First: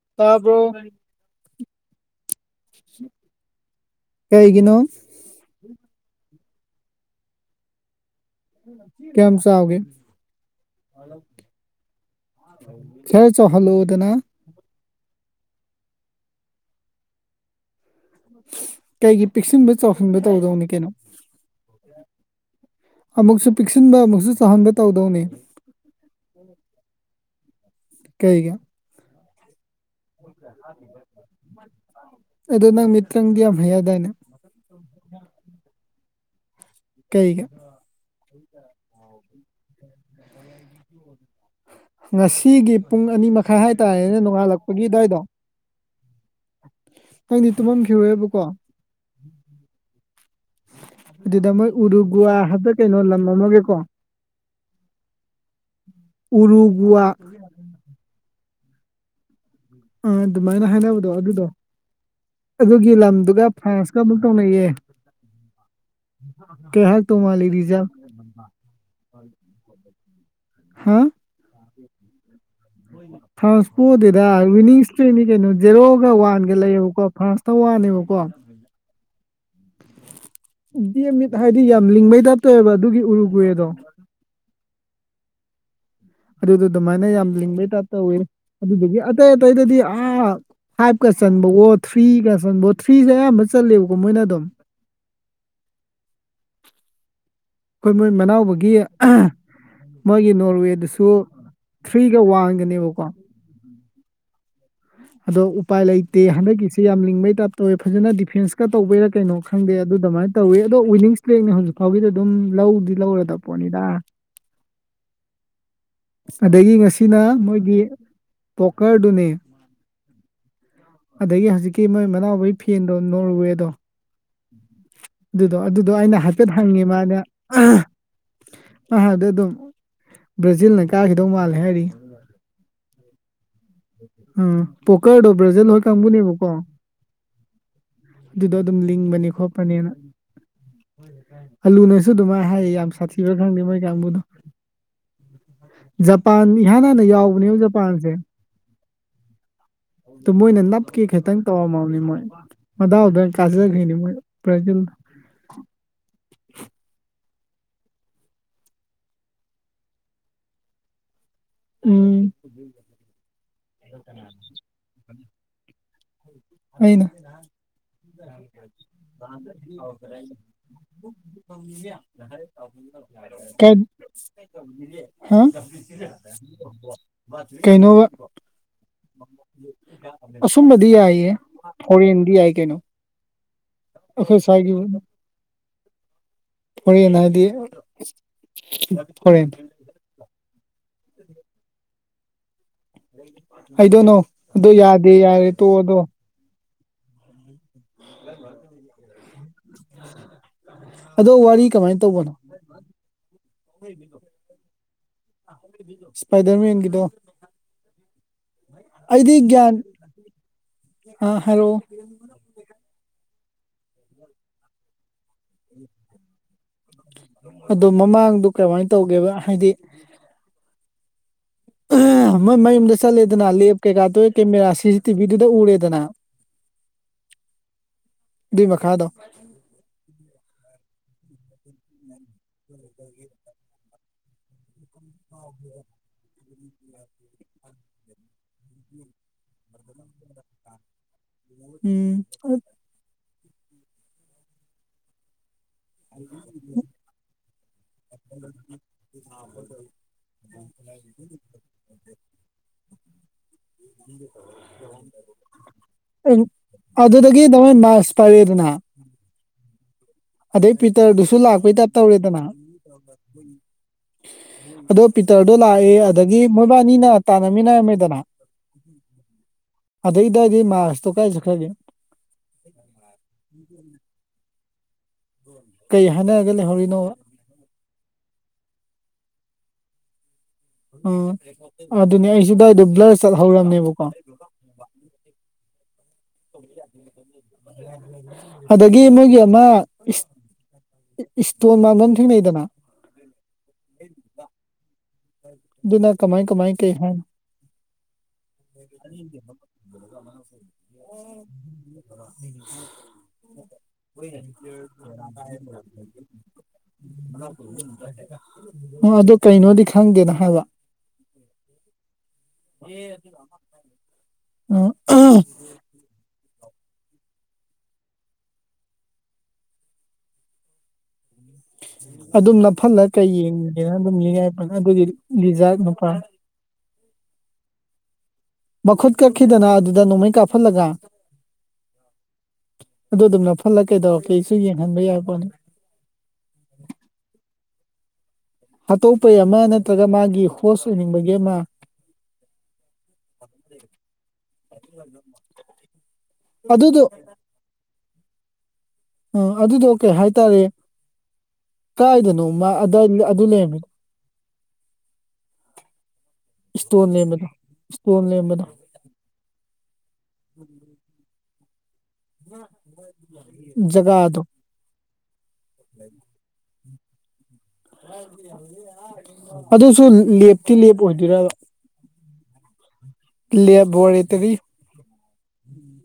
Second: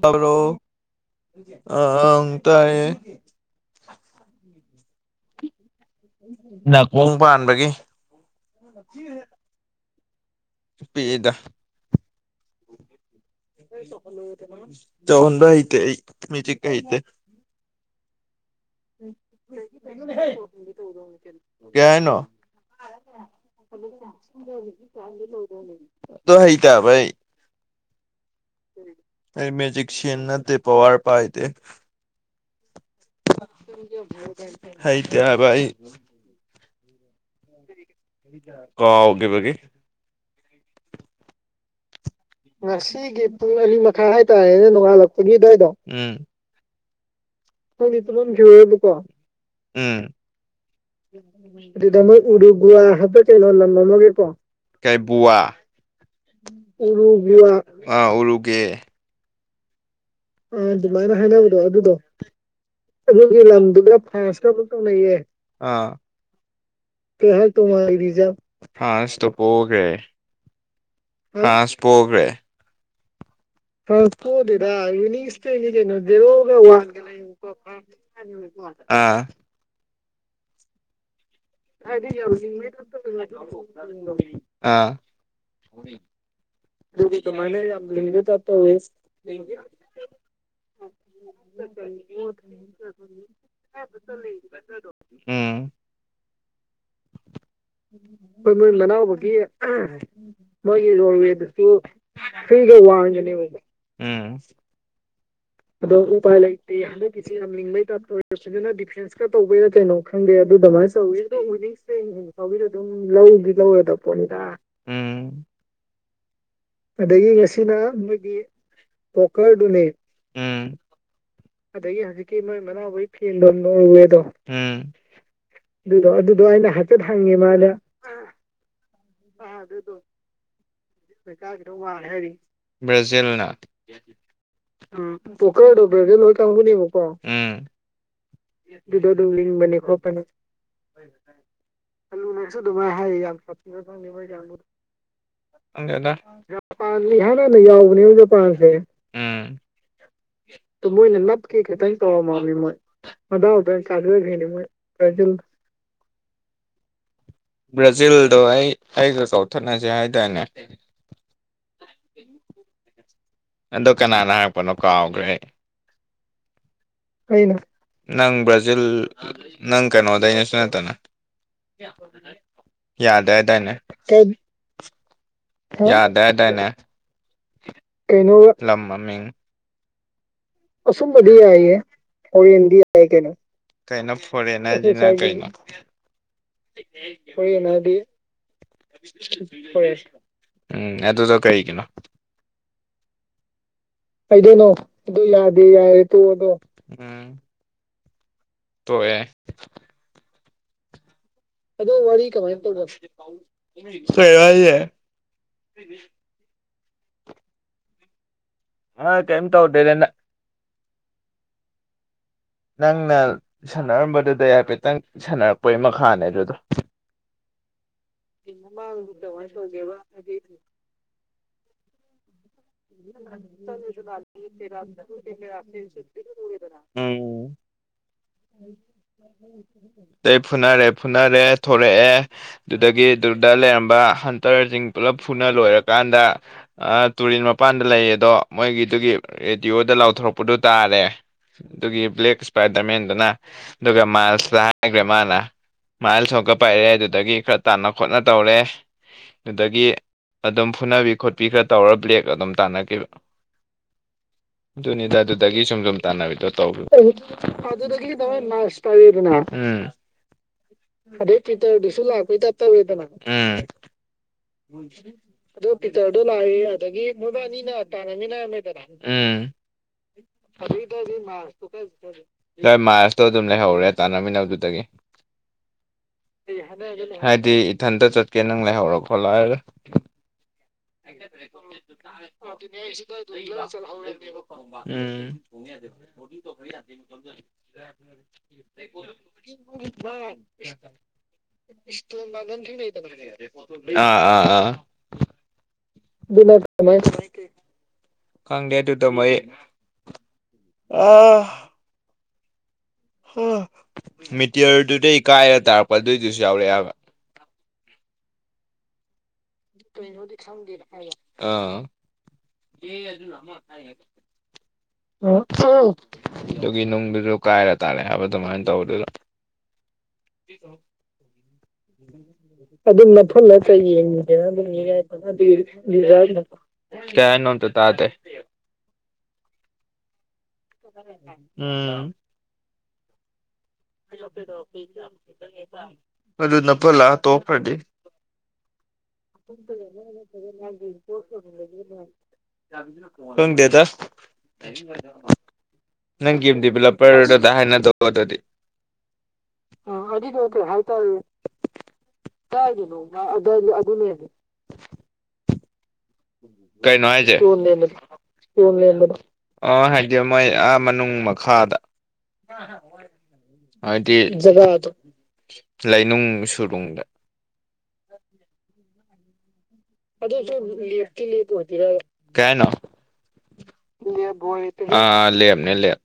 ꯇꯕꯔꯣ ꯇꯥꯕ꯭ꯔꯣ ꯑꯥ ꯑꯥꯡ ꯇꯥꯏꯌꯦ ꯀꯩꯒꯤꯅꯣ ꯅꯥꯀꯣꯡ ꯄꯥꯟꯕꯒꯤ ꯀꯌꯥꯝ ꯆꯥꯎꯒꯦ ꯄꯤꯛꯏꯗꯥ ꯈꯦꯔ ꯆ ꯍꯜꯂꯣꯗꯅ [inaudible] ꯇꯧꯍꯟꯕ ꯍꯩꯇꯦ ꯑꯥꯏ ꯃ꯭ꯖꯤꯛ ꯑꯥꯏꯦ ꯀꯩꯒꯤ ꯄꯤꯛꯁꯤꯟꯕ ꯆꯥꯎꯁꯤꯟꯕ ꯇꯧꯗꯧꯅꯤ ꯀꯩꯅꯣ [unintelligible] ꯀꯩ ꯍꯥꯏꯅꯣ ꯑꯃꯨꯛꯁꯨ ꯄꯤꯛꯁꯤꯟꯕ ꯑꯃꯨꯛꯁꯨ ꯆꯥꯎꯍꯟꯕ ꯇꯧꯗꯧꯅꯦ ꯑꯗꯣ ꯍꯩꯇꯦ ꯍꯥꯌꯕꯥ ꯑꯩ ꯀꯩꯒꯤ ꯃꯦꯖꯤꯛ ꯁꯤꯦꯟꯟꯅꯗ ꯄꯋꯥꯔ ꯄꯥꯏꯗ ꯅꯇ꯭ꯔꯡꯗꯤ ꯌꯥꯝ ꯍꯩꯅꯗꯥꯏꯅꯦ ꯍꯥꯏꯇꯕꯥꯏ ꯀꯩꯒꯤ ꯀꯥꯎꯈꯤꯕꯒꯤ ꯉꯁꯤꯒꯤ ꯄꯨꯡ ꯑꯅꯤ ꯃꯈꯥ ꯍꯥꯏꯇꯥꯔꯦꯅꯦ ꯅꯣꯡꯉꯥꯜꯂꯛꯄꯒꯤ ꯑꯗꯨꯋꯥꯏꯗꯣ ꯅꯪꯗꯤ ꯀꯣꯢꯗꯤ ꯄꯨꯟꯕꯝꯁꯨ ꯇꯨꯝꯃꯝꯈꯤꯔꯣꯏꯕꯀꯣ ꯌꯥꯎꯗꯦꯀꯣ ꯎꯃ ꯑꯗꯨꯗ ꯃꯣꯏ ꯑꯗꯨꯗꯣꯏ ꯎꯔꯨꯒꯨꯋꯥ ꯍꯥꯏꯕ꯭ꯔ ꯎꯔꯒꯋꯥ ꯀꯩꯅꯣ ꯍꯥꯄ ꯂꯝ ꯀꯩꯩꯅꯣ ꯑꯃꯒꯤꯀꯣ ꯂꯝꯪꯃꯒꯦ ꯄꯣ [inaudible] ꯀꯥꯏ ꯨꯋꯥ ꯎꯔꯨꯒꯨꯋꯥ ꯎꯔ ꯑꯥ ꯎꯔꯨꯒꯦ [inaudible] ꯑꯥ ꯑꯗꯨꯃꯥꯏꯅ ꯍꯥꯏꯅꯕꯗꯣ ꯑꯗꯨꯗꯣ ꯑꯗꯨꯒꯤ ꯂꯝꯗꯨꯒ ꯐꯔꯥꯁꯀꯥ ꯑꯃꯨꯛ ꯇꯧꯅꯩꯌꯦ ꯀꯩ ꯍꯥꯏꯔꯛꯇꯧ ꯃꯥꯜꯂꯤ ꯀꯩꯍꯥꯏꯔꯛꯇꯧ ꯃꯥꯜꯂꯦ ꯔꯤꯖꯜ ꯐ꯭ꯔꯥꯟꯁ ꯇꯣ ꯄꯣꯒꯔꯦ ꯐꯔꯥꯟꯁꯄꯣꯒꯔꯦ ꯍꯣꯏꯅꯦ ꯐ꯭ꯔꯥꯟꯁꯄꯨꯗꯨꯗ ꯋꯤꯅꯤꯡꯁꯇꯔꯤꯗꯤ ꯀꯩꯅꯣ ꯖꯦꯔꯣꯒ ꯋꯥꯟꯒ ꯂꯩꯌꯦꯕꯀꯣ ꯐ꯭ꯔꯥꯟꯁꯇ ꯋꯥꯟꯅꯦꯕꯀꯣ ꯑꯥ ꯕꯤ ꯃꯤꯠ ꯍꯥꯏꯗꯤ ꯌꯥꯝ ꯂꯤꯡꯉꯩ ꯇꯥꯞꯇꯣꯏꯑꯕ ꯑꯗꯨꯒꯤ ꯎꯔꯨ ꯀꯨꯏꯦꯗꯣ [inaudible] ꯅꯤ [inaudible] ꯑꯥ ꯑꯗꯨꯗ ꯑꯗꯨꯃꯥꯏꯅ ꯌꯥꯝ ꯂꯤꯡꯕꯩ ꯇꯥꯏꯞ ꯇꯧꯋꯏ ꯑꯗꯨꯗꯨꯒꯤ ꯑꯇꯩ ꯑꯇꯩꯗꯗꯤ ꯑꯥ ꯐꯥꯏꯚꯀ ꯆꯟꯕꯗꯣ ꯊ꯭ꯔꯤꯒ ꯆꯟꯕ ꯊ꯭ꯔꯤꯒ ꯑꯌꯥꯝꯕ ꯆꯜꯂꯦꯕ ꯃꯣꯏꯅ ꯑꯗꯨꯝ ꯎꯝ ꯑꯩꯈꯣꯏ ꯃꯣꯏ ꯈꯣꯏ ꯃꯅꯥꯎꯕꯒꯤ ꯃꯣꯏ ꯃꯅꯥꯎꯗꯨꯒꯤ ꯃꯣꯏꯒꯤ ꯃꯣꯏꯒꯤ ꯅꯣꯔꯋꯦꯗꯨꯁꯨ ꯔꯣꯡꯋꯦꯗꯨꯗꯤ ꯊ꯭ꯔꯤꯒ ꯐꯒ ꯋꯥꯟꯒꯅꯦꯕꯀꯣ ꯋꯥꯖꯅꯤ [inaudible] ꯑꯗꯣ ꯎꯄꯥꯏ ꯑꯗꯣ ꯂꯩꯇꯦ ꯎꯄꯥꯏ ꯂꯩꯇꯦ ꯍꯟꯗꯛꯀꯤꯁꯦ ꯌꯥꯝ ꯍꯟꯗꯛꯀꯤꯁꯤ ꯂꯤꯡꯕꯩ ꯇꯥꯏꯞ ꯇꯧꯋꯦ ꯐꯖꯅ ꯗꯤꯐꯦꯟꯁꯀ ꯌꯥꯝꯕꯩꯔꯅ ꯇꯧꯕꯩꯔꯥ ꯗꯤꯐꯦꯟꯁ ꯀꯩꯅꯣ ꯇꯧꯕꯩꯗ ꯈꯪꯗꯦ ꯀꯩꯅꯣ ꯑꯗꯨ ꯈꯪꯗꯦ ꯇꯧꯋꯤ ꯑꯗꯣ ꯑꯗꯨꯃꯥꯏꯅ ꯋꯤꯅꯤꯡ ꯇꯧꯋꯤ ꯑꯗꯨ ꯏꯁꯇ꯭ꯔꯦꯛꯅꯦ ꯍꯧꯖꯤꯛ ꯍꯧꯖꯤꯛꯁꯤꯡ ꯐꯥꯎꯒꯤꯗꯤ ꯎꯕꯥ ꯑꯗꯨꯝ ꯐꯥꯎꯕꯤꯔꯤꯗꯨꯝ ꯂꯧꯗꯤ ꯂꯧꯔꯗꯕ ꯂꯩꯗꯤ ꯄꯣꯠꯅꯤꯗ ꯂꯩꯔꯗꯣꯏ ꯄꯣꯠꯅꯤꯗ ꯑꯗꯒꯤ ꯉꯁꯤꯅ ꯑꯗꯒꯤ ꯉꯁꯤꯅ ꯃꯣꯏꯒꯤ ꯅꯣꯏꯒꯤ ꯄꯣꯀꯔꯗꯨꯅꯦ ꯄꯣꯀꯔꯗꯨꯅꯤ ꯑꯗꯒꯤ ꯍꯧꯖꯤꯛꯀꯤ ꯑꯗꯒꯤ ꯃꯣꯏ ꯍꯧꯖꯤꯛꯀꯤ ꯃꯅꯥꯎꯕꯩ ꯅꯣꯏ ꯐꯦꯟꯗꯣ ꯃꯅꯥꯎꯕꯒꯤ ꯐꯦꯟꯗꯣ ꯅꯣꯔꯋꯦꯗꯣ ꯅꯣꯏꯔꯨꯋꯦꯗꯣ [inaudible] ꯎꯝ ꯑꯗꯨꯗꯣ ꯑꯗꯨꯗꯣ ꯑꯩꯅ ꯍꯥꯏꯐꯦꯠ ꯍꯪꯉꯦ ꯃꯥꯅ ꯑꯕꯗꯤ ꯑꯗꯨꯝ ꯕ꯭ꯔꯥꯖꯤꯜꯅ ꯀꯥꯈꯤꯗꯧ ꯃꯥꯜꯂꯦ ꯍꯥꯏꯔꯤ ꯕ꯭ꯔꯖꯤꯜꯅ ꯎꯝ ꯄꯣꯀꯔꯗꯣ ꯕ꯭ꯔꯖꯤꯜ ꯍꯣꯏ ꯀꯥꯡꯕꯨꯅꯦꯕꯀꯣ ꯎꯝ ꯑꯗꯨꯗꯣ ꯑꯗꯨꯝ ꯂꯤꯡꯕꯅꯦ ꯈꯣꯠꯄꯅꯦꯅ ꯑꯜꯂꯨꯅꯁꯨ ꯑꯗꯨꯃꯥꯏꯅ ꯍꯥꯏꯌꯦ ꯌꯥꯝ ꯁꯥꯊꯤ꯭ꯔꯥ ꯈꯪꯗꯦ ꯃꯣꯏ ꯀꯥꯡꯕꯨꯗꯣ ꯥꯈꯡꯗꯦꯗꯥ ꯖꯄꯥꯟ ꯏꯍꯥꯟ ꯍꯥꯟꯅ ꯖꯄꯥꯟꯗ ꯌꯥꯎꯕꯅꯦꯕ ꯍꯟꯅꯅꯥ ꯖꯄꯥꯟꯁꯦ ꯌꯥꯎꯕꯅꯦꯕꯥ ꯍꯣꯏ ꯍꯣꯏ ꯑꯗꯨ ꯃꯣꯏꯅ ꯎꯃ ꯅꯞꯀꯦ ꯃꯣꯏꯅ ꯈꯤꯇꯪ ꯅꯞꯀꯦ ꯈꯤꯇꯪ ꯇꯧꯔꯝꯃꯕꯅꯤ ꯃꯣꯏ ꯇꯧꯔꯝꯃꯃꯦ ꯃꯣꯏ ꯃꯗꯥꯎꯗ ꯃꯗꯨꯗꯣ ꯀꯥꯖꯈ꯭ꯔꯤꯅꯤ ꯀꯥꯏꯕꯥ ꯃꯣꯏ ꯂꯣꯏꯗꯔ꯭ꯤꯉꯩꯗ ꯃꯣꯏ ꯕ꯭ꯔꯥꯖꯤꯜꯅ ꯭ꯆꯔꯖꯤꯜ ꯕ꯭ꯔꯥꯖꯤꯜꯗꯣ ꯑꯩ ꯑꯩꯒ ꯀꯥꯎꯊꯠꯅꯁꯦ ꯍꯥꯏꯇꯥꯔꯅꯦ ꯎꯝ ꯎꯝ [inaudible] ꯑꯗꯣ ꯀꯅꯥꯅ ꯍꯥꯏꯔꯛꯄꯅꯣ ꯀꯥꯎꯈ꯭ꯔꯦ ꯑꯩ ꯑꯦꯅ ꯅꯪ ꯕ꯭ꯔꯥꯖꯤꯜ ꯅꯪ ꯀꯩꯅꯣꯗꯩꯅꯁꯨ ꯅꯠꯇꯅ ꯍꯔ [inaudible] ꯌꯥꯗꯦ ꯍꯥꯏꯗꯥꯏꯅꯦ ꯌꯥꯗꯦ ꯍꯥꯏꯗꯥꯏꯅꯦ ꯀꯩꯅꯣꯕ ꯂꯝ ꯃꯃꯤꯡ ꯑꯁꯨꯝꯅꯗꯤ ꯌꯥꯏꯌꯦ ꯐꯣꯔꯦꯟꯗꯤ ꯌꯥꯏ ꯐ ꯀꯩꯅꯣ ꯀꯩꯅ ꯑꯩꯈꯣꯏ ꯁ꯭ꯋꯥꯏꯒꯤ ꯐ [inaudible] ꯐꯣꯔꯦꯟ ꯍꯥꯏꯗꯤ ꯍꯣꯔꯦꯟꯅꯗꯤ ꯐꯣꯔꯦꯟ ꯐꯩ ꯎꯝ ꯑꯗꯨꯗꯣ ꯀꯔꯤꯒꯤꯅꯣ ꯑꯥꯏ ꯗꯣꯟ ꯅꯣ ꯀꯩꯗꯣꯏꯅꯣ ꯑꯗꯨ ꯂꯩꯔꯗꯤ ꯌꯥꯔꯦ ꯇꯣ ꯑꯗꯣ ꯇꯣꯑꯦ ꯑꯗꯣ ꯋꯥꯔꯤ ꯑꯗꯣ ꯀꯃꯥꯏꯅ ꯋꯥꯔꯤ ꯇꯧꯕꯅꯣ ꯀꯃꯥꯏꯅ ꯇꯧꯅꯦ ꯄꯥꯏꯗꯔꯃꯦꯟꯒꯤꯗꯣ ꯑ ꯑꯩꯗꯤ ꯀꯩꯝ ꯒꯌꯥꯟ ꯇꯧꯗꯦꯗ ꯑ ꯍꯥꯏꯔꯣ ꯅꯪꯅ ꯁꯥꯟꯅꯔꯝꯕꯗꯨꯗꯩ ꯍꯥꯏꯐꯦꯠꯇꯪ ꯁꯥꯟꯅꯔꯛꯄꯒꯤ ꯃꯈꯥꯅꯦ ꯑꯗꯨꯗꯣ ꯑꯗꯣ ꯃꯃꯥꯡꯗꫭ ꯀꯃꯥꯏꯅ ꯇꯧꯒꯦꯕ ꯍꯥꯏꯗꯤ ꯃꯣꯏ ꯃꯌꯨꯝꯗ ꯆꯠꯂꯦꯗꯅ ꯂꯦꯞ ꯀꯩꯀꯥꯗꯨ ꯀꯦꯃꯦꯔꯥ ꯁꯤꯁꯤ ꯇꯤ ꯚꯤꯗꯨꯗ ꯎꯔꯦꯗꯅ ꯑꯗꯨꯏ ꯃꯈꯥꯗꯣ [inaudible] ꯑ ꯐꯨꯅꯔꯦ ꯐꯨꯅꯔꯦ ꯊꯣꯔꯛꯑꯦ ꯑꯗꯨꯗꯒꯤ ꯑꯗꯨꯗ ꯂꯩꯔꯝꯕ ꯍꯟꯇꯔꯖꯤꯡ ꯄꯨꯂꯞ ꯐꯨꯅ ꯂꯣꯏꯔꯀꯥꯟꯗ ꯑꯥ ꯇꯨꯔꯦꯟ ꯃꯥ ꯃꯄꯥꯟꯗ ꯂꯩꯌꯦ ꯑꯗꯣ ꯃꯣꯏꯒꯤꯗꯨꯒꯤ ꯔꯦꯗꯤꯑꯣꯗ ꯂꯥꯎꯊꯣꯔꯛꯄꯗꯨ ꯇꯥꯔꯦ ꯑꯗꯨꯒꯤ ꯎꯝ ꯕ꯭ꯂꯦꯛ ꯏꯁꯄꯥꯏꯗꯔꯃꯦꯟꯗꯨꯅ ꯑꯗꯨꯒ ꯃꯥꯜꯁꯇ ꯍꯥꯏꯒꯔꯦ ꯃꯥꯅ ꯃꯥꯏꯜꯁ ꯑꯃꯨꯛꯀ ꯄꯥꯏꯔꯛꯑꯦ ꯑꯗꯨꯗꯒꯤ ꯇꯥꯟꯅ ꯈꯣꯠꯅ ꯇꯧꯔꯦ ꯑꯗꯨꯗꯒꯤ ꯑꯗꯨꯝ ꯐꯨꯅꯕꯤ ꯈꯣꯠꯄꯤ ꯈꯔ ꯇꯧꯔ ꯕ꯭ꯂꯦꯛ ꯑꯗꯨꯝ ꯇꯥꯟꯅꯒꯤꯕ ꯑꯗꯨꯅꯤꯗ ꯑꯗꯨꯗꯒꯤ ꯁꯨꯝ ꯁꯨꯝ ꯑꯩ- ꯇꯥꯟꯅꯕꯤꯗꯣ ꯇꯧꯕ ꯑꯗꯨꯗꯒꯤ ꯅꯃꯣꯏ ꯃꯥꯔꯁ ꯄꯥꯏꯔꯦꯗꯅ ꯄꯥꯏꯔꯛꯑꯦꯗꯅ ꯎꯃ ꯑꯗꯩ ꯄꯤꯇꯔꯗꯨꯁꯨ ꯑꯗꯩ ꯂꯥꯛꯄꯩ ꯇꯥꯏꯞ ꯄꯤꯇꯔꯗꯨꯁꯨ ꯂꯥꯛꯄꯩ ꯇꯧꯔꯦꯗꯅ ꯇꯥ ꯇꯥ ꯇꯧꫪꯦꯗꯅ ꯎꯝ ꯑꯗꯣ ꯄꯤꯇꯔꯗꯣ ꯂꯥꯛꯑꯦ ꯑꯗꯒꯤ ꯃꯣꯏꯕꯥꯅꯤꯅ ꯃꫭꯏꯕꯥꯏꯅꯤꯅꯥ ꯇꯥꯟꯅꯃꯤꯟꯅꯔꯝꯃꯦꯗꯅ ꯇꯥꯅꯃꯤꯅꫪꯝꯃꯦꯗꯅꯥ ꯎꯃ ꯑꯗꯩꯗꯗꯤ ꯃꯥꯔꯁꯇꯣ ꯑꯗꯨꯏꯗꯩꯗꯤ ꯀꯥꯏ ꯆꯠꯈ꯭ꯔꯒꯦ ꯃꯥꯁꯇꯨꯒ [unintelligible] ꯃꯥꯁꯇꯣ ꯑꯗꯨꯝ ꯂꯩꯍꯧꯔꯦ ꯇꯥꯟꯅꯃꯤꯟꯅꯕꯗꯨꯗꯩꯒꯤ ꯀꯩ ꯍꯥꯏꯅꯔꯒ ꯂꯩꯍꯧꯔꯤꯅꯣꯕ ꯍꯥꯏꯗꯤ ꯏꯊꯟꯇ ꯆꯠꯀꯦ ꯅꯪ ꯂꯩꯍꯧꯔ ꯈꯣꯠꯂꫭ ꯍꯥꯏꫪꯒ ꯑ ꯑꯗꯨꯅꯦ ꯑꯩꯁꯨꯗꯗꯥꯏꯗ ꯕ꯭ꯂꯔ ꯆꯠꯍꯧꯔꯝꯅꯦꯕꯀꯣ ꯎꯝ ꯑꯗꯒꯤ ꯃꯣꯏꯒꯤ ꯑꯃ ꯏꯁꯇꯣꯟ ꯃꯥꯟꯕꯝ ꯊꯦꯡꯅꯩꯗꯅ [unintelligible] ꯑꯥ ꯑꯥ ꯗꯨꯅ ꯀꯃꯥꯏ ꯀꯃꯥꯏ ꯀꯩ ꯍꯥꯏ ꯈꯪꯗꯦ ꯑꯗꯨꯗ ꯃꫭꯏ [unintelligible] ꯃꯤꯇꯤꯌꯔꯗꯨꯗꯩ ꯀꯥꯏꯔ ꯇꯥꯔꯛꯄ ꯑꯗꯨꯏꯗꯨꯁꯨ ꯌꯥꯎꯔꯛꯑꯦꯕ ꯑꯣ ꯑꯗꯨ ꯀꯩꯅꯣꯗꯤ ꯈꯪꯗꯦꯅ ꯀꯩꯅꫭꯗꯤ ꯍꯥꯏꯕ ꯈꯪꯗꯦ ꯅ ꯍꯥꯏꯕ ꯑꯥꯥ ꯎꯝ [unintelligible] ꯑꯗꯨꯒꯤ ꯅꯨꯡꯗꯨꯖꯨ ꯀꯥꯏꯔ ꯇꯥꯔꯦ ꯍꯥꯏꯕ ꯑꯗꯨꯃꯥꯏꯅ ꯇꯧꯕꯗꯨꯗ ꯑꯗꯨꯝ [inaudible] ꯅꯞꯐꯜꯂ ꯑꯗꯨꯝ ꯀꯩ ꯃꯐꯝ ꯅꯠꯇ ꯌꯦꯡꯒꯦꯅ ꯑꯗꯨꯝ ꯌꯦꯡ ꯌꯦꯡꯉꯗꯅ ꯌꯥꯏ ꯑꯗꯨꯝꯉꯏ ꯑꯗꯨꯒꯤ ꯂꯤꯖꯥꯔꯠ ꯅꯨꯄꯥ ꯑꯗꯨ [unintelligible] ꯀꯩ ꯍꯥꯏꯅꫭ ꯑꯃꯇꯥ ꯇꯥꯗꯦ ꯃꯈꯨꯠ ꯀꯛꯈꯤꯗꯅ ꯑꯗꯨ ꯅꯣꯡꯃꯩ ꯀꯥꯞꯄ ꯎꯝ ꯑꯗꯨ ꯑꯗꯨꯝꯅꯐꯜꯂꯒ ꯀꯩꯗꯧꯔꯛ ꯀꯦꯁꯨ ꯌꯦꯡꯍꯟꯕ ꯌꯥꯏꯄꫭꯠꯅꯤ [unintelligible] ꯑꯗꯨꯗꯨ ꯅꯞꯐꯜꯂ ꯍꯥꯇꫭꯛꯈꯔꯗꯤ ꯑꯇꯣꯞꯄꯩ ꯑꯃ ꯅꯠꯇ꯭ꯔꯒ ꯃꯥꯒꯤ ꯍꯣꯁ ꯑꯣꯏꯅꯤꯡꯕꯒꯤ ꯑꯃ [inaudible] ꯈꯪꯗꯦꯗ ꯅꯪ ꯒꯦꯝ ꯑꯗꯨꯗꯣ ꯗꯤꯕꯂꯄꯔ ꯗꯥ ꯍꯥꯏꯅ ꯗꫭ ꯑꯗꯨꯗꯤ ꯑ ꯑꯗꯨꯗꯣ ꯀꯩ ꯍꯥꯏꯇꯥꯔꯦ ꯀꯥꯏꯗꯅꯣꯃ ꯑꯗꯥꯏ ꯑꯗꯨ ꯂꯩꯔꯝꯃꯤꯗꯨ ꯀꯩꯅꫭ ꯏꯁꯇꯣꯟ ꯍꯥꯏꯖꯦ ꯂꯩꯔꯝꯕꯗꯣ ꯏꯁꯇꯣꯟ ꯂꯩꯔꯝꯕꯗꯣ [unintelligible] ꯑ ꯍꯥꯏꯗꯤ ꯃꯣꯏ ꯑꯥ ꯃꯅꯨꯡ ꯃꯈꯥꯗ ꯍꯥꯏꯗꯤ ꯖꯒꯥꯗꯣ ꯖꯒꯥꯗꫭ ꯂꯩꯅꯨꯡ ꯁꯨꯔꯨꯡꯗ ꯑꯗꯨꯁꯨ ꯂꯦꯞꯇꯤ ꯂꯦꯞ ꯑꯣꯏꯗꯣꯏꯔ ꯑꯣꯏꯗꯣꯏꯔ ꯀꯥꯏ ꯍꯥꯏꯅꯣ ꯂꯦꯕꯣꯔꯦꯇꯔꯤ ꯑꯥ ꯂꯦꯕꯅꯦ ꯂꯦꯕ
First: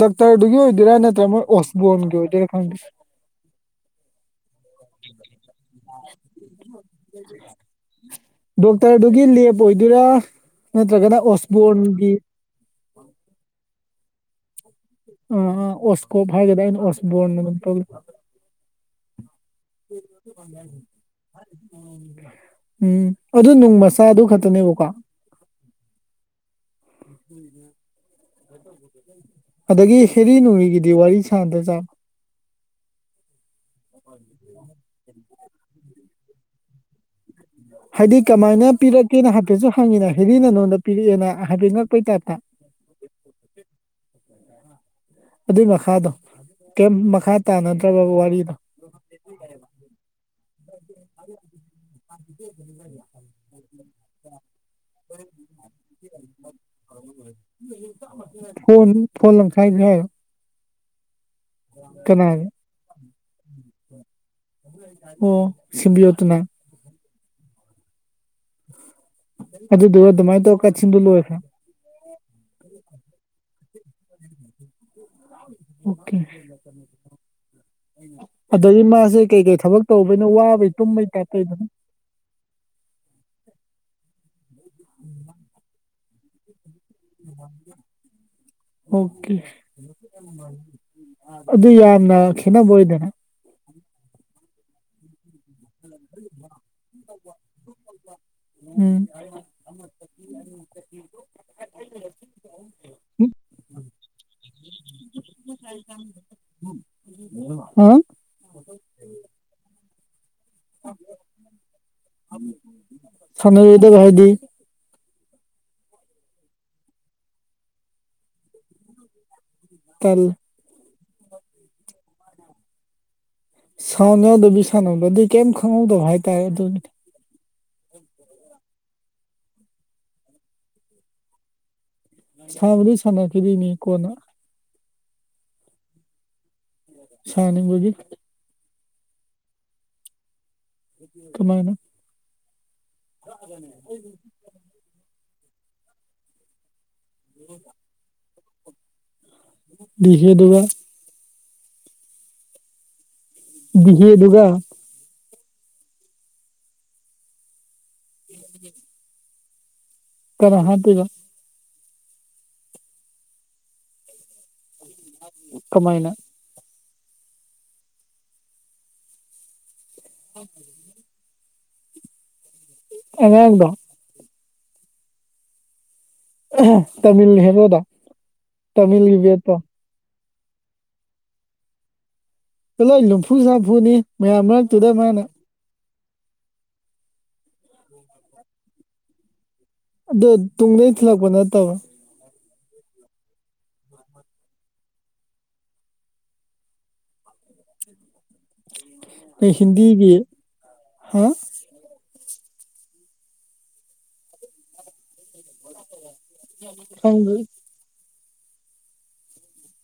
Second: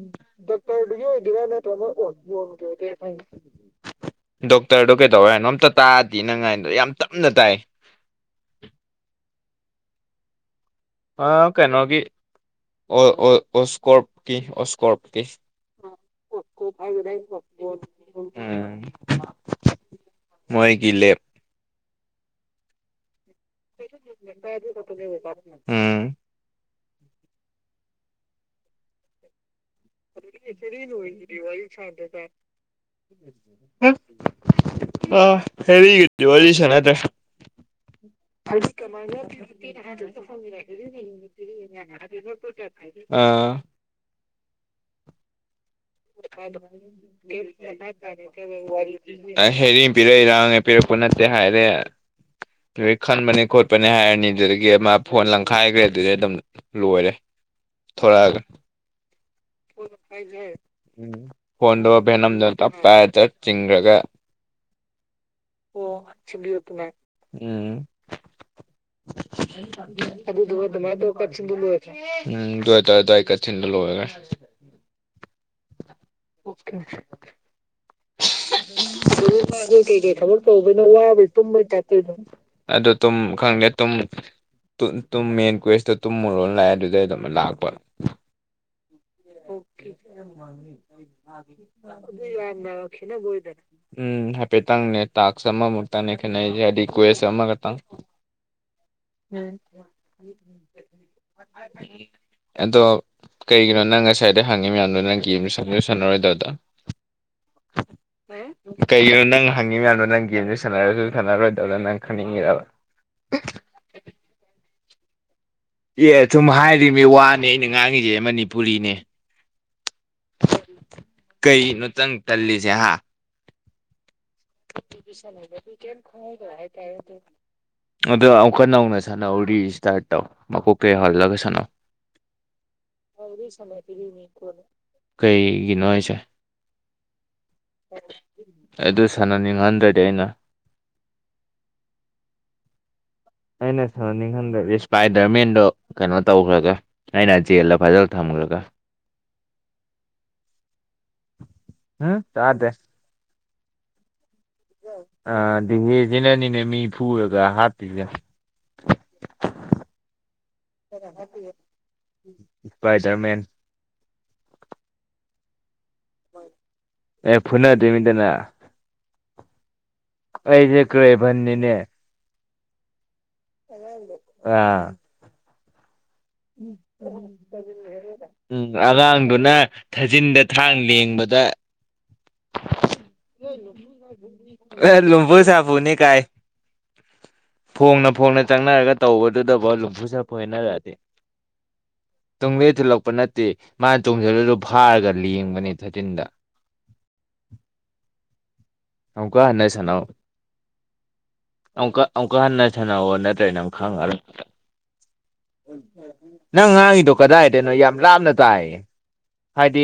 ꯗꯣꯛꯇꯔꯗꯨꯒꯤ ꯑꯣꯏꯗꯣꯏꯔꯥ ꯗꯥꯛꯇꯔꯗꯒꯤ ꯅꯠꯇ꯭ꯔꯒ ꯑꯣꯏꯗꯣꯏꯔ ꯃꯣꯏ ꯅꯠꯇ꯭ꯔꯥ ꯑꯣꯔꯊꯣ ꯑꯣꯁꯕꯣꯟꯒꯤ ꯒꯤ ꯑꯣꯏꯗꯣꯏꯔꯥ ꯈꯪꯗꯦ ꯑꯣꯏꯗꯣꯏꯔ ꯃꯥꯏꯖꯤ ꯗꯣꯛꯇꯔꯗꯣ ꯀꯩꯗꯧ ꯍꯥꯏꯅꯣ ꯑꯝꯇ ꯇꯥꯗꯤꯌꯦ ꯅꯪ ꯉꯥꯏꯗꯣ ꯌꯥꯝ ꯇꯞꯅ ꯇꯥꯏ ꯗꯣꯛꯇꯔꯗꯨꯒꯤ ꯂꯦꯞ ꯑꯣꯏꯗꯣꯏꯔꯥ ꯅꯠꯇ꯭ꯔꯒꯅ ꯑ ꯀꯩꯅꯣꯒꯤ ꯑꯣꯁꯕꯣꯟꯒꯤ ꯑꯣ ꯑꯣ ꯑꯣꯀꯣꯔ ꯑꯣ ꯑꯣꯁꯀꯣꯞ ꯍꯥꯏꯒꯗ ꯑꯩꯅ ꯑꯣꯁꯕꯣꯟ ꯑꯗꯨꯝ ꯇꯧ ꯎꯝ ꯃꯣꯏꯒꯤ ꯂꯦꯞ [unintelligible] ꯎꯝ ꯑꯗꯨ ꯅꯨꯡ ꯃꯆꯥ ꯑꯗꯨ ꯈꯛꯇꯅꯦꯕꯀꯣ [unintelligible] ꯎꯝ ꯑꯗꯒꯤ ꯍꯦꯔꯤ ꯅꯨꯡꯃꯤꯒꯤꯗꯤ ꯋꯥꯔꯤ ꯁꯥꯥꯟꯅꯗ ꯖꯥꯠ [unintelligible] [inaudible] ꯍꯦꯔꯤꯒꯗꯤ ꯋꯥꯔꯤ ꯁꯥꯟꯅꯗ꯭ꯔꯦ [inaudible] ꯍꯥꯏꯗꯤ ꯀꯃꯥꯏꯅ ꯄꯤꯔꯛꯀꯦꯅ ꯍꯥꯏꯐꯦꯠꯁꯨ ꯍꯪꯉꯤꯅ ꯍꯦꯗꯤ ꯅ ꯅꯣꯟꯗ ꯄꯤꯔꯛꯑꯦꯅ ꯍꯥꯏꯐꯦꯠ ꯉꯛꯄꯩ ꯇꯥꯏꯞꯇ [unintelligible] ꯑꯥ ꯑꯗꯨꯏ ꯃꯈꯥꯗꯣ ꯀꯩꯝ ꯃꯈꯥ ꯇꯥꯅꯗ꯭ꯔꯕꯕ ꯋꯥꯔꯤꯗꯣ [unintelligible] ꯍꯦꯔꯤ ꯄꯔꯩꯔꯥ ꯑꯩ ꯄꯤꯔꯛꯄ ꯅꯠꯇꯦ ꯍꯥꯏꯔꯦ ꯑꯗꯨꯗꯩ ꯈꯟꯕꯅꯦ ꯈꯣꯠꯄꯅꯦ ꯍꯥꯏꯔꯅꯤ ꯑꯗꯨꯗꯒꯤ ꯑꯃ ꯐꯣꯟ ꯂꯪꯈꯥꯏꯒ꯭ꯔꯦ ꯑꯗꯨꯗꯩ ꯑꯗꯨꯝ ꯂꯣꯏꯔꯦ ꯊꯣꯔꯛꯑꯒ ꯐꯣꯟ ꯐꯣꯟ ꯂꯪꯈꯥꯏꯒ꯭ꯔꯦ ꯎꯝ ꯐꯣꯟꯗꯣ ꯚꯦꯅꯝꯗꯣ ꯀꯅꯥꯒꯤ ꯇꯞ ꯄꯥꯏꯔ ꯆꯠ ꯆꯤꯡꯒ꯭ꯔꯒ ꯑꯣ ꯑꯣ ꯁꯤꯝꯕꯤꯌꯣꯠꯇꯨꯅ [unintelligible] ꯎꯝ ꯑꯗꯨꯗꯨꯒ ꯑꯗꯨꯃꯥꯏꯅ ꯇꯧꯔ ꯑꯗꯨꯗꯨꯒ ꯑꯗꯨꯃꯥꯏ ꯀꯥꯆꯤꯟꯗꯨ ꯇꯧꯕ ꯂꯣꯏꯈ꯭ꯔꯦ ꯀꯆꯤꯟ ꯂꯣꯏ ꯎꯝ ꯑꯗ ꯑꯗꯥꯋꯥꯏ ꯀꯥꯆꯤꯟꯗ ꯂꯣꯋꯒꯦ ꯑꯣꯀꯦ ꯑꯣꯀꯦ ꯑꯗꯒꯤ ꯃꯥꯁꯦ ꯀꯩꯀꯩ ꯊꯕꯛ ꯀꯩꯀꯩ ꯇꯧꯕꯩꯅꯣ ꯊꯕꯛ ꯋꯥꯕꯩ ꯇꯧꯕꯅꯣ ꯇꯨꯝꯕꯩ ꯋꯥꯕ ꯇꯥꯏꯞ ꯇꯨꯝꯕꯩ ꯇꯧꯋꯤꯗꯅ ꯇꯥꯏꯞ ꯑꯗꯨ ꯇꯨꯝ ꯈꯪꯗꯦ ꯇꯨꯝ ꯇꯨꯝ ꯃꯦꯟ ꯀꯨꯋꯦꯁꯇꯣ ꯇꯨꯝꯃꯨꯔꯣ ꯂꯥꯛꯑꯦ ꯑꯗꯨꯗꯩ ꯑꯗꯨꯝ ꯂꯥꯛꯄ ꯑꯣꯀꯦ ꯑꯗꯨ ꯌꯥꯝꯅ ꯈꯦꯟꯅꯅꯕ ꯑꯣꯏꯗꯦꯅ ꯑꯣꯏꯗꯦ ꯎꯝ ꯍꯥꯏꯐꯦꯠꯇꯪꯅꯦ ꯇꯥꯛꯁ ꯑꯃꯃꯨꯛꯇꯪꯅꯦ ꯈꯦꯠꯅꯩꯁꯦ ꯍꯥꯏꯗꯤ ꯀꯣꯏꯁ ꯑꯃ ꯀꯇꯪ ꯎꯝ ꯑꯗꯣ ꯀꯩꯒꯤꯅꯣ ꯅꯪ ꯉꯁꯥꯏꯗꯩ ꯍꯪꯉꯤ ꯃꯌꯥꯝꯗꯣ ꯅꯪ ꯒꯦꯝ ꯁꯥꯁꯨ ꯁꯥꯟꯅꯔꯣꯏꯗꯕꯗ [inaudible] ꯀꯩꯒꯤꯅꯣ ꯅꯪ ꯍꯪꯉꯤ ꯃꯌꯥꯝꯗꯣ ꯅꯪ ꯒꯦꯝꯖꯨ ꯁꯥꯟꯅꯔꯁꯨ ꯁꯥꯟꯅꯔꯣꯏꯗꯕ ꯅꯪ ꯈꯪꯅꯤꯡꯉꯤꯔꯕ [unintelligible] ꯑꯦ ꯁꯨꯝ ꯍꯥꯏꯔꯤꯕꯤ ꯋꯥꯅꯦ ꯑꯩꯅ ꯉꯥꯡꯉꯤꯖꯦ ꯃꯅꯤꯄꯨꯔꯤꯅꯦ ꯇꯟ ꯀꯩꯩꯒꯤꯅꯣ ꯇꯪ ꯇꯜꯂꯤꯁꯦ ꯍꯥ ꯁꯥꯎꯟ ꯌꯥꯎꯗꯕꯤ ꯁꯥꯟꯅꯧꯗꯣ ꯑꯗꯨꯗꯤ ꯀꯩꯝ ꯈꯪꯍꯧꯗꯕ ꯍꯥꯏꯇꯥꯔꯦ ꯑꯗꯨ ꯑꯗꯣ ꯑꯃꯨꯛꯀ ꯅꯧꯅ ꯁꯥꯟꯅꯧ ꯔꯤꯁꯇꯥꯔꯠ ꯇꯧ ꯃꯀꯣꯛ ꯀꯌꯥ ꯍꯜꯂꯒ ꯁꯥꯟꯅꯧ ꯁꯕꯗꯤ ꯁꯥꯟꯅ ꯀꯔꯤꯅꯤ ꯀꯣꯟꯅ ꯎ ꯀꯩꯒꯤꯅꯣ ꯍꯥꯏꯁꯦ ꯁꯥ ꯅꯤꯡꯉ ꯍꯒꯤ ꯑꯩ ꯑꯗꯨ ꯁꯥꯟꯅꯅꯤꯡꯍꯟꯗ꯭ꯔꯗꯤ ꯑꯩꯅ ꯀꯃꯥꯏꯅ ꯑꯩꯅ ꯁꯅꯤꯡ ꯈꯟꯗꯕꯗꯤ ꯏꯁꯄꯥꯏꯗꯔ ꯃꯦꯟꯗꯣ ꯀꯩꯅꯣ ꯇꯧꯈ꯭ꯔꯒꯦ ꯑꯩꯅ ꯆꯦꯜꯂ ꯐꯖꯅ ꯊꯝꯈ꯭ꯔꯒ ꯅꯤꯡꯁꯦꯗ ꯋꯥ ꯎꯝ ꯇꯗꯦ ꯍꯦ ꯑꯗꯨꯒꯒ ꯑꯗꯤꯖꯅꯅꯤꯅꯦ ꯃꯤ ꯄꯨꯒ ꯍꯥꯥꯛꯄꯤꯒ ꯎꯝ ꯥꯏ ꯗꯔꯃꯦꯟ ꯀꯃꯥꯏꯅ ꯑꯦ ꯐꯨꯅ ꯗꯦꯃꯤꯇꯅ ꯑꯩꯖꯦ ꯀ꯭ꯔꯦꯕꯟ ꯅꯤꯅꯦ ꯑ ꯑ ꯇꯥꯃꯤꯜ ꯍꯦꯔꯣꯗ ꯎꯝ ꯇꯥꯃꯤꯜꯒꯤ ꯑꯉꯥꯡꯗꯨꯅ ꯕꯦꯠꯇꯣ ꯊꯥꯖꯤꯟꯗ ꯊꯥꯡ ꯂꯦꯡꯕꯗ ꯂꯣꯏ ꯂꯨꯝꯐꯨ ꯁꯥꯐꯨꯅꯤ ꯃꯌꯥꯝ ꯃꯔꯛꯇꯨꯗ ꯃꯥꯅ ꯂꯨꯝꯕꯨ ꯁꯥꯕꯨꯨꯅꯤ ꯀꯥꯏ ꯐꯣꯡꯅ ꯐꯣꯡꯅ ꯆꯪꯅꯔꯒ ꯇꯧꯕꯗꯨꯗꯐꯣ ꯑꯗꯨꯝ ꯑꯗꯣ ꯇꯨꯡꯗꯩ ꯊꯤꯜꯂꯛꯄ ꯅꯠꯇꯕ ꯇꯨꯡꯂꯦꯟ ꯊꯤꯜꯂꯛꯄ ꯅꯠꯇꯦ ꯃꯥꯅ ꯇꯣꯡꯁꯤꯜꯂꯗꯨ ꯐꯥꯔꯒ ꯂꯦꯡꯕꯅꯦ ꯊꯥꯔꯇꯤꯟꯗ [inaudible] ꯍꯪꯀ ꯍꯟꯅ ꯁꯅꯥꯣ ꯍꯤꯟꯗꯤꯒꯤ ꯍꯥ ꯑꯃꯨꯛꯀ ꯑꯃꯨꯛꯀ ꯍꯟꯅ ꯁꯥꯟꯅꯑꯣꯣ ꯅꯠꯇ꯭ꯔꯦꯅ ꯑꯃꯛ ꯈꯪꯉ ꯅꯪ ꯉꯥꯡꯉꯤꯗꯣ ꯈꯪꯗꯦ ꯀꯗꯥꯏꯗꯅꯣ ꯌꯥꯝ ꯂꯥꯞꯅ ꯇꯥꯏꯌꯦ ꯍꯥꯏꯗꯤ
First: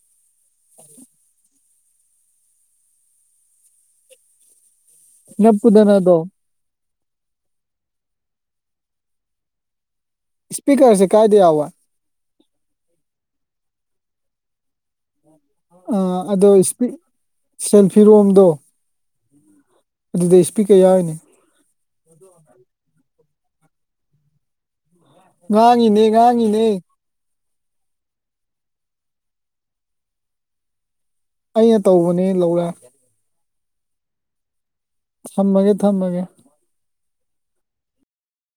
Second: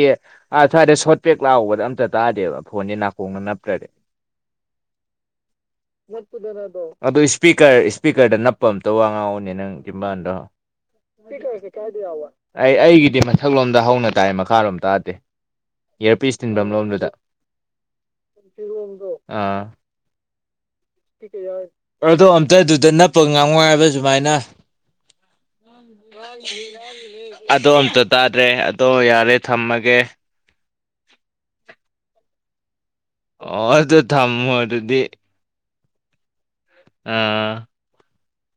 ꯁ꯭ꯋꯥꯏꯗ ꯁꯣꯔꯠ ꯄꯦꯛ ꯂꯥꯛꯕꯗ ꯑꯝꯇ ꯇꯥꯗꯦꯕ ꯐꯣꯟꯁꯦ ꯅꯥꯀꯣꯡꯅ ꯅꯞꯄ꯭ꯔꯗꯤ ꯅꯞꯄꯨꯗꯅ ꯑꯗꯨ ꯏꯁꯄꯤꯀꯔ ꯏꯁꯄꯤꯀꯔꯗ ꯅꯞꯄ ꯑꯝꯇ ꯋꯥ ꯉꯥꯡꯑꯣꯅꯦ ꯅꯪ ꯤꯝꯕꯥꯥꯟꯗꯣ ꯏꯁꯄꯤꯀꯔꯁꯦ ꯀꯥꯏꯗ ꯌꯥꯎꯋꯦ ꯑꯩ ꯑꯩꯒꯤꯗꯤ ꯃꯊꯛꯂꯣꯝꯗ ꯍꯧꯅ ꯇꯥꯏ ꯃꯈꯥꯔꯣꯝ ꯇꯥꯗꯦ ꯑ ꯏꯌꯥꯔꯄꯤꯁ ꯑꯗꯣ ꯊꯤꯟꯐꯝ ꯂꯣꯝꯗꯨꯗ ꯁꯦꯜꯐꯤꯔꯣꯝꯗꯣ ꯑꯥ ꯑꯗꯨꯗ ꯏꯁꯄꯤꯛ ꯀꯌꯥ ꯌꯥꯎꯣꯏꯅꯦ ꯑꯗꯣ ꯑꯝꯇꯗꯨꯗ ꯅꯞꯄꯒ ꯉꯥꯡ ꯋꯥꯥꯏꯕ ꯁꯨꯃꯥꯏꯅ ꯉꯥꯡꯉꯤꯅꯦ ꯉꯥꯡꯉꯤꯅꯦ ꯑꯗꯣ ꯑꯝꯇ ꯇꯥꯗ꯭ꯔꯦ ꯑꯗꯣ ꯌꯥꯔꯦ ꯊꯝꯃꯒꯦ ꯑꯩꯅ ꯇꯧꯕꯅꯦ ꯂꯧꯔꯦ ꯑꯣ ꯑꯗꯨꯣ ꯊꯝꯃꯣꯔꯗꯤ ꯊꯝꯃꯒꯦ ꯊꯝꯃꯒꯦ ꯑꯥ